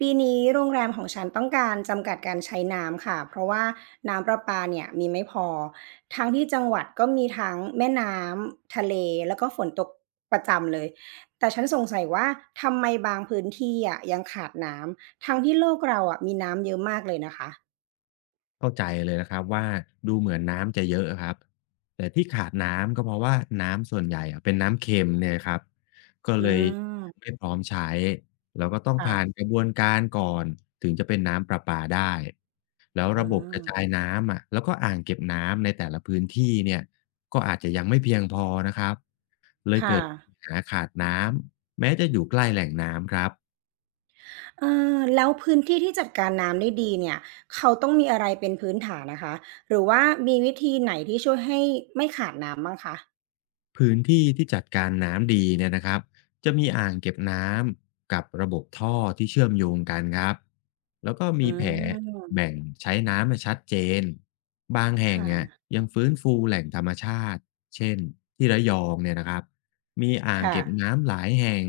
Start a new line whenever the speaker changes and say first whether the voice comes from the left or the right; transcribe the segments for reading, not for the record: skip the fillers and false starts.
right: ปีนี้โรงแรมของฉันต้องการจำกัดการใช้น้ำค่ะเพราะว่าน้ำประปาเนี่ยมีไม่พอทั้งที่จังหวัดก็มีทั้งแม่น้ำทะเลแล้วก็ฝนตกประจำเลยแต่ฉันสงสัยว่าทำไมบางพื้นที่อะยังขาดน้ำทั้งที่โลกเราอะมีน้ำเยอะมากเลยนะคะ
left: เข้าใจเลยนะครับว่าดูเหมือนน้ำจะเยอะครับแต่ที่ขาดน้ำก็เพราะว่าน้ำส่วนใหญ่อะเป็นน้ำเค็มเนี่ยครับก็
right: อื
left: เลยยังไม่
right: ม
left: พร้อมใช้แล้วก็ต้อง
right: ค่ะ
left: ผ่านกระบวนการก่อนถึงจะเป็นน้ำประปาได้แล้ว
right: อื
left: ระบบก
right: ม
left: ระจายน้ำอะแล้วก็อ่างเก็บน้ำในแต่ละพื้นที่เนี่ยก็อาจจะยังไม่เพียงพอนะครับเลย
right: ค่ะ
left: เกิดปัญหาขาดน้ำแม้จะอยู่ใกล้แหล่งน้ำครับ
right: เออแล้วพื้นที่ที่จัดการน้ำได้ดีเนี่ยเขาต้องมีอะไรเป็นพื้นฐานนะคะหรือว่ามีวิธีไหนที่ช่วยให้ไม่ขาดน้ำบ้างคะ
left: พื้นที่ที่จัดการน้ำดีเนี่ยนะครับจะมีอ่างเก็บน้ำกับระบบท่อที่เชื่อมโยงกันครับแล้วก็มี
right: อา
left: แผนแบ่งใช้น้ำมาชัดเจนบางแห่ง
right: ค่ะ
left: อ่ะยังฟื้นฟูแหล่งธรรมชาติเช่นที่ระยองเนี่ยนะครับมีอ่าง
right: ค่ะ
left: เก็บน้ำหลายแห่ง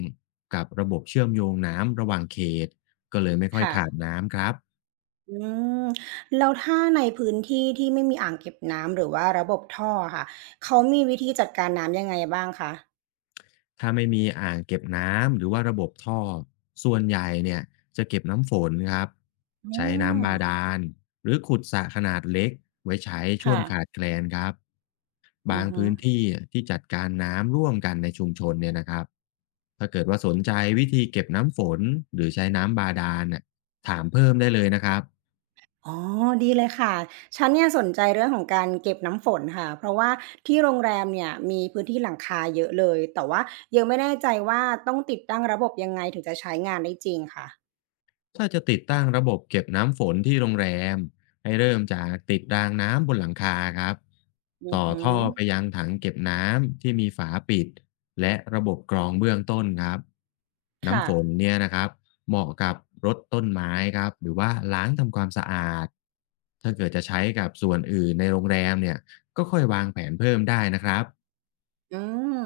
left: กับระบบเชื่อมโยงน้ำระหว่างเขตก็เลยไม่ค่อย
right: ค่ะ
left: ขาดน้ำครับ
right: อืมแล้วถ้าในพื้นที่ที่ไม่มีอ่างเก็บน้ำหรือว่าระบบท่ออะค่ะเขามีวิธีจัดการน้ำยังไงบ้างคะ
left: ถ้าไม่มีอ่างเก็บน้ำหรือว่าระบบท่อส่วนใหญ่เนี่ยจะเก็บน้ำฝนครับ
right: อ
left: ใช้น้ำบา
right: า
left: ดาลหรือขุดสระขนาดเล็กไว้ใช้ช่วงขา
right: ค่ะ
left: ดแคลนครับ
right: อื
left: บา
right: อ
left: ง
right: ฮึ
left: พื้นที่ที่จัดการน้ำร่วมกันในชุมชนเนี่ยนะครับถ้าเกิดว่าสนใจวิธีเก็บน้ำฝนหรือใช้น้ำบาดาลน่ะถามเพิ่มได้เลยนะครับ
right: อ๋อดีเลยค่ะฉันเนี่ยสนใจเรื่องของการเก็บน้ำฝนค่ะเพราะว่าที่โรงแรมเนี่ยมีพื้นที่หลังคาเยอะเลยแต่ว่ายังไม่แน่ใจว่าต้องติดตั้งระบบยังไงถึงจะใช้งานได้จริงค่ะ
left: ถ้าจะติดตั้งระบบเก็บน้ำฝนที่โรงแรมให้เริ่มจากติดรางน้ำบนหลังคาครับ
right: อือ
left: ต่อ
right: ฮึ
left: ท่อไปยังถังเก็บน้ำที่มีฝาปิดและระบบกรองเบื้องต้นครับ
right: ค่ะ
left: น้ำฝนเนี่ยนะครับเหมาะกับรดต้นไม้ครับหรือว่าล้างทำความสะอาดถ้าเกิดจะใช้กับส่วนอื่นในโรงแรมเนี่ยก็ค่อยวางแผนเพิ่มได้นะครับ
right: อืม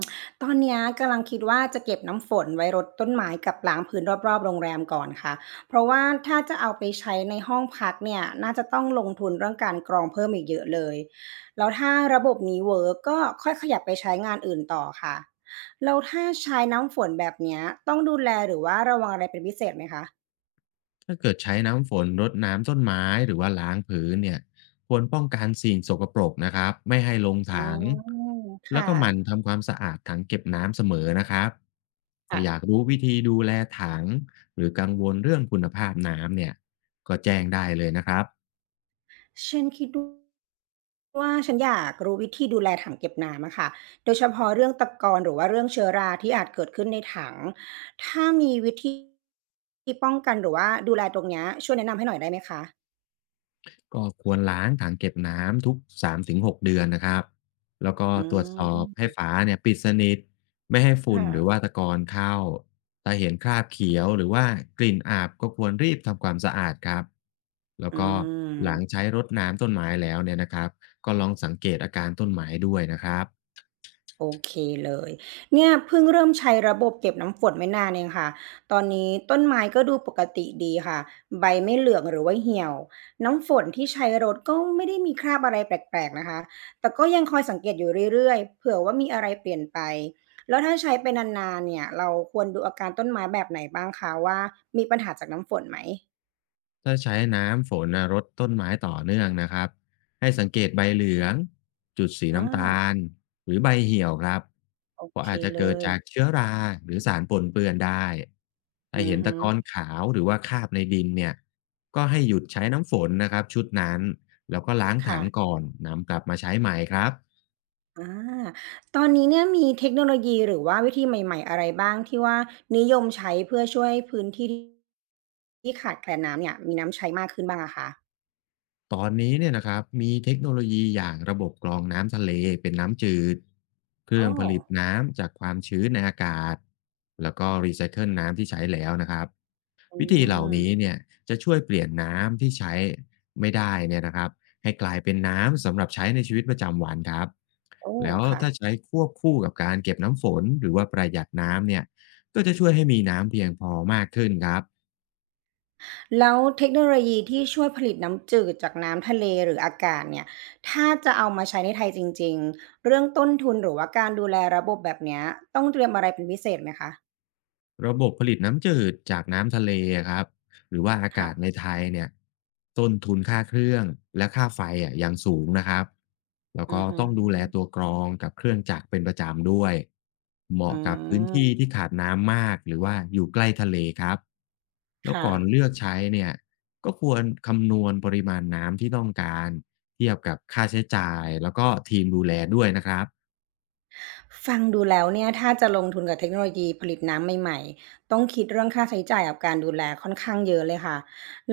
right: ตอนเนี้ยกำลังคิดว่าจะเก็บน้ำฝนไว้รดต้นไม้กับล้างพื้นรอบๆโรงแรมก่อนค่ะเพราะว่าถ้าจะเอาไปใช้ในห้องพักเนี่ยน่าจะต้องลงทุนเรื่องการกรองเพิ่มอีกเยอะเลยแล้วถ้าระบบนี้เวิร์กก็ค่อยขยับไปใช้งานอื่นต่อค่ะแล้วถ้าใช้น้ำฝนแบบเนี้ยต้องดูแลหรือว่าระวังอะไรเป็นพิเศษไหมคะ
left: ถ้าเกิดใช้น้ำฝนรดน้ำต้นไม้หรือว่าล้างพื้นเนี่ยควรป้องกันสิ่งสกปรกนะครับไม่ให้ลง
right: อื
left: ถัง
right: ม
left: แล้
right: ค่ะ
left: วก็หมั่นทำความสะอาดถังเก็บน้ำเสมอนะครับถ้า
right: ค่ะ
left: อยากรู้วิธีดูแลถังหรือกังวลเรื่องคุณภาพน้ำเนี่ยก็แจ้งได้เลยนะครับ
right: ฉันคิดว่าฉันอยากรู้วิธีดูแลถังเก็บน้ำอะค่ะ โดยเฉพาะเรื่องตะกอนหรือว่าเรื่องเชื้อราที่อาจเกิดขึ้นในถังถ้ามีวิธีที่ป้องกันหรือว่าดูแลตรงเนี้ยช่วยแนะนำให้หน่อยได้ไหมคะ
left: ก็ควรล้างถังเก็บน้ำทุก3-6เดือนนะครับแล้วก็
right: อื
left: ตรวจสอบให้
right: ม
left: ฝาเนี่ยปิดสนิทไม่ให้ฝุ่น
right: ค่ะ
left: หรือว่าตะกอนเข้าถ้าเห็นคราบเขียวหรือว่ากลิ่นอาบก็ควรรีบทำความสะอาดครับแล้ว
right: อื
left: ก็หลัง
right: ม
left: ใช้รดน้ำต้นไม้แล้วเนี่ยนะครับก็ลองสังเกตอาการต้นไม้ด้วยนะครับ
right: โอเคเลย เนี่ยเพิ่งเริ่มใช้ระบบเก็บน้ำฝนไม่นานเองค่ะตอนนี้ต้นไม้ก็ดูปกติดีค่ะ ใบไม่เหลืองหรือว่าเหี่ยวน้ำฝนที่ใช้รดก็ไม่ได้มีคราบอะไรแปลกๆนะคะแต่ก็ยังคอยสังเกตอยู่เรื่อยๆเผื่อว่ามีอะไรเปลี่ยนไป แล้วถ้าใช้ไปนานๆเนี่ย เราควรดูอาการต้นไม้แบบไหนบ้างคะว่ามีปัญหาจากน้ำฝนไหม
left: ถ้าใช้น้ำฝนน่ะรดต้นไม้ต่อเนื่องนะครับให้สังเกตใบเหลืองจุดสี
right: อ่
left: น้ำตา
right: า
left: ลหรือใบเหี่ยวครับ
right: โอ
left: เพราะ
right: เค
left: อาจจะ
right: เล
left: เกิด
right: ย
left: จากเชื้อราหรือสารปนเปื้อนได้ถ้า
right: อือ
left: เห็น
right: ฮึ
left: ตะกอนขาวหรือว่าคราบในดินเนี่ยก็ให้หยุดใช้น้ำฝนนะครับชุดนั้นแล้วก็ล้าง
right: ค่ะ
left: ถังก่อนนำกลับมาใช้ใหม่ครับ
right: อาตอนนี้เนี่ยมีเทคโนโลยีหรือว่าวิธีใหม่ๆอะไรบ้างที่ว่านิยมใช้เพื่อช่วยให้พื้นที่ที่ขาดแคลนน้ำเนี่ยมีน้ำใช้มากขึ้นบ้างอะคะ
left: ตอนนี้เนี่ยนะครับมีเทคโนโลยีอย่างระบบกรองน้ำทะเลเป็นน้ำจืดเครื่อ
right: อ้
left: ง
right: อ
left: ผลิตน้ำจากความชื้นในอากาศแล้วก็รีไซเคิลน้ำที่ใช้แล้วนะครับ
right: อื
left: วิธีเหล่า
right: ม
left: นี้เนี่ยจะช่วยเปลี่ยนน้ำที่ใช้ไม่ได้เนี่ยนะครับให้กลายเป็นน้ำสำหรับใช้ในชีวิตประจำวันครับ
right: โอ้
left: แล้ว
right: ค่ะ
left: ถ้าใช้ควบคู่กับการเก็บน้ำฝนหรือว่าประหยัดน้ำเนี่ยก็จะช่วยให้มีน้ำเพียงพอมากขึ้นครับ
right: แล้วเทคโนโลยีที่ช่วยผลิตน้ำจืดจากน้ำทะเลหรืออากาศเนี่ยถ้าจะเอามาใช้ในไทยจริงๆเรื่องต้นทุนหรือว่าการดูแลระบบแบบเนี้ยต้องเตรียมอะไรเป็นพิเศษไหมคะ
left: ระบบผลิตน้ำจืดจากน้ำทะเลอะครับหรือว่าอา
right: ครั
left: กาศใน
right: บ
left: ไทยเนี่ยต้นทุนค่าเครื่องและค่าไฟอ่ะยังสูงนะครับแล้ว
right: อื
left: ก็
right: อฮึ
left: ต้องดูแลตัวกรองกับเครื่องจักรเป็นประจำด้วยเห
right: อื
left: มาะกับพื้นที่ที่
right: ม
left: ขาดน้ำมากหรือว่าอยู่ใกล้ทะเลครับแล้ว
right: ค่ะ
left: ก่อนเลือกใช้เนี่ยก็ควรคำนวณปริมาณน้ำที่ต้องการเทียบกับค่าใช้จ่ายแล้วก็ทีมดูแลด้วยนะครับ
right: ฟังดูแล้วเนี่ยถ้าจะลงทุนกับเทคโนโลยีผลิตน้ำใหม่ๆต้องคิดเรื่องค่าใช้จ่ายกับการดูแลค่อนข้างเยอะเลยค่ะ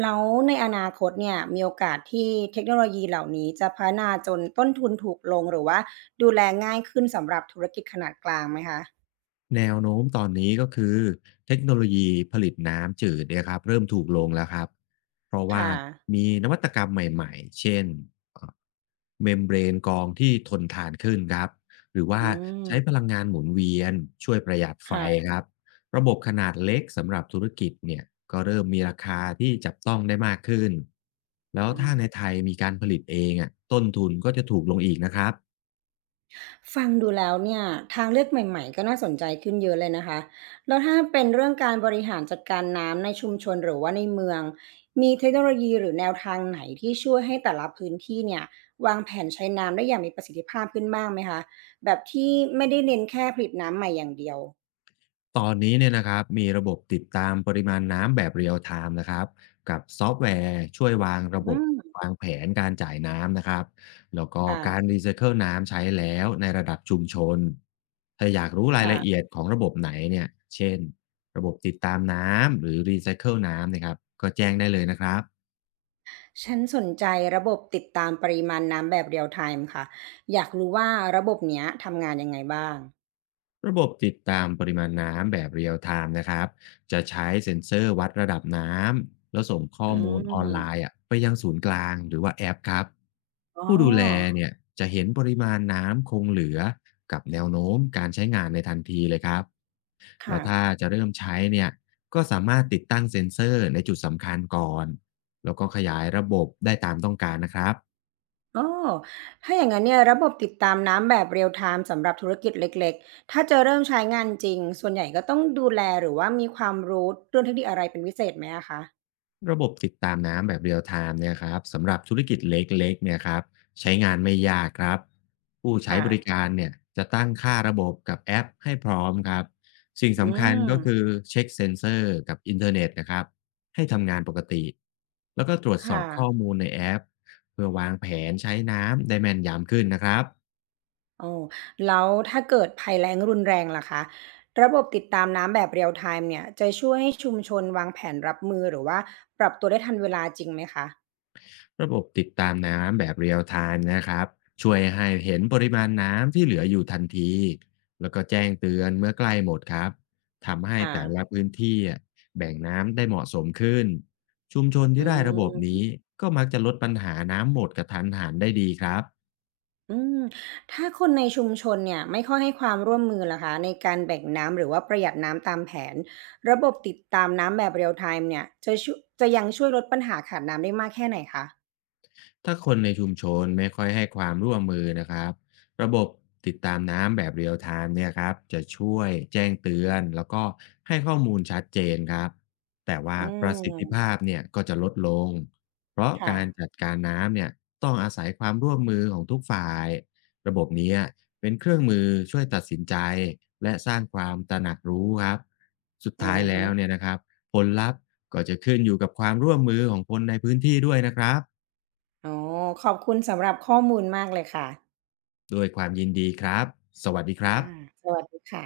right: แล้วในอนาคตเนี่ยมีโอกาสที่เทคโนโลยีเหล่านี้จะพัฒนาจนต้นทุนถูกลงหรือว่าดูแลง่ายขึ้นสำหรับธุรกิจขนาดกลางไหมคะ
left: แนวโน้มตอนนี้ก็คือเทคโนโลยีผลิตน้ำจืดเนี่ยครับเริ่มถูกลงแล้วครับเพราะว่า
right: ค่ะ
left: มีนวัตกรรมใหม่ๆเช่นเมมเบรนกรองที่ทนทานขึ้นครับหรือว่า
right: อืม
left: ใช้พลังงานหมุนเวียนช่วยประหยัดไฟ
right: ค่ะ
left: ครับระบบขนาดเล็กสำหรับธุรกิจเนี่ยก็เริ่มมีราคาที่จับต้องได้มากขึ้นแล้
right: อ
left: ว
right: อฮะ
left: ถ้าในไทยมีการผลิตเองอ่ะต้นทุนก็จะถูกลงอีกนะครับ
right: ฟังดูแล้วเนี่ยทางเลือกใหม่ๆก็น่าสนใจขึ้นเยอะเลยนะคะแล้วถ้าเป็นเรื่องการบริหารจัดการน้ำในชุมชนหรือว่าในเมืองมีเทคโนโลยีหรือแนวทางไหนที่ช่วยให้แต่ละพื้นที่เนี่ยวางแผนใช้น้ำได้อย่างมีประสิทธิภาพขึ้นบ้างไหมคะแบบที่ไม่ได้เน้นแค่ผลิตน้ำใหม่อย่างเดียว
left: ตอนนี้เนี่ยนะครับมีระบบติดตามปริมาณน้ำแบบเรียลไทม์นะครับกับซอฟต์แวร์ช่วยวางระ
right: อื
left: บบ
right: ม
left: วางแผนการจ่ายน้ำนะครับแล้วก็
right: ค่ะ
left: การรีไซเคิลน้ำใช้แล้วในระดับชุมชนถ้าอยากรู้รายละเอี
right: ค่ะ
left: ยดของระบบไหนเนี่ยเช่นระบบติดตามน้ำหรือรีไซเคิลน้ำนะครับก็แจ้งได้เลยนะครับ
right: ฉันสนใจระบบติดตามปริมาณน้ำแบบ real time ค่ะอยากรู้ว่าระบบเนี้ยทำงานยังไงบ้าง
left: ระบบติดตามปริมาณน้ำแบบเรียลไทม์นะครับจะใช้เซ็นเซอร์วัดระดับน้ำแล้วส่งข้อ
right: อื
left: มูลออนไล
right: ม
left: น์อะไปยังศูนย์กลางหรือว่าแอปครับ
right: อ๋อ
left: ผู้ดูแลเนี่ยจะเห็นปริมาณน้ำคงเหลือกับแนวโน้มการใช้งานในทันทีเลยครับแล้
right: ค่ะ
left: วถ้าจะเริ่มใช้เนี่ยก็สามารถติดตั้งเซ็นเซอร์ในจุดสำคัญก่อนแล้วก็ขยายระบบได้ตามต้องการนะครับ
right: อ้อถ้าอย่างนั้นเนี่ยระบบติดตามน้ำแบบ real time สำหรับธุรกิจเล็กๆ ถ้าจะเริ่มใช้งานจริง ส่วนใหญ่ก็ต้องดูแลหรือว่ามีความรู้เรื่องเทคนิคอะไรเป็นพิเศษไหมอะคะ
left: ระบบติดตามน้ำแบบเรียลไทม์เนี่ยครับสำหรับธุรกิจเล็กๆเนี่ยครับใช้งานไม่ยากครับผู้ใช้
right: ค่ะ
left: บริการเนี่ยจะตั้งค่าระบบกับแอปให้พร้อมครับสิ่ง
right: อื
left: สำคัญก็คือ
right: ม
left: เช็คเซนเซอร์กับอินเทอร์เน็ตนะครับให้ทำงานปกติแล้วก็ตรวจสอ
right: ค่ะ
left: บข้อมูลในแอปเพื่อวางแผนใช้น้ำได้แม่นยำขึ้นนะครับ
right: โอ้ แล้วถ้าเกิดภัยแล้งรุนแรงล่ะคะ ระบบติดตามน้ำแบบ real time เนี่ยจะช่วยให้ชุมชนวางแผนรับมือหรือว่าปรับตัวได้ทันเวลาจริงไหมคะ
left: ระบบติดตามน้ำแบบเรียลไทม์นะครับช่วยให้เห็นปริมาณน้ำที่เหลืออยู่ทันทีแล้วก็แจ้งเตือนเมื่อใกล้หมดครับทำให้
right: ค่ะ
left: แต่ละพื้นที่อะแบ่งน้ำได้เหมาะสมขึ้นชุมชน
right: อื
left: ที่ได้ระบบ
right: ม
left: นี้ก็มักจะลดปัญหาน้ำหมดกระทันหันได้ดีครับ
right: อืมถ้าคนในชุมชนเนี่ยไม่ค่อยให้ความร่วมมือล่ะคะในการแบ่งน้ำหรือว่าประหยัดน้ำตามแผนระบบติดตามน้ำแบบเรียลไทม์เนี่ยจะยังช่วยลดปัญหาขาดน้ำได้มากแค่ไหนคะ
left: ถ้าคนในชุมชนไม่ค่อยให้ความร่วมมือนะครับระบบติดตามน้ำแบบเรียลไทม์เนี่ยครับจะช่วยแจ้งเตือนแล้วก็ให้ข้อมูลชัดเจนครับแต่ว่า
right: อื
left: ประสิทธิภาพ
right: ม
left: เนี่ยก็จะลดลงเพราะ
right: ค่ะ
left: การจัดการน้ำเนี่ยต้องอาศัยความร่วมมือของทุกฝ่ายระบบเนี้ยเป็นเครื่องมือช่วยตัดสินใจและสร้างความตระหนักรู้ครับสุด
right: อื
left: ท้าย
right: อฮึ
left: แล้วเนี่ยนะครับผลลัพธ์ก็จะขึ้นอยู่กับความร่วมมือของคนในพื้นที่ด้วยนะครับ
right: อ๋อขอบคุณสำหรับข้อมูลมากเลยค่ะ
left: ด้วยความยินดีครับ สวัสดีครับ
right: อาสวัสดีค่ะ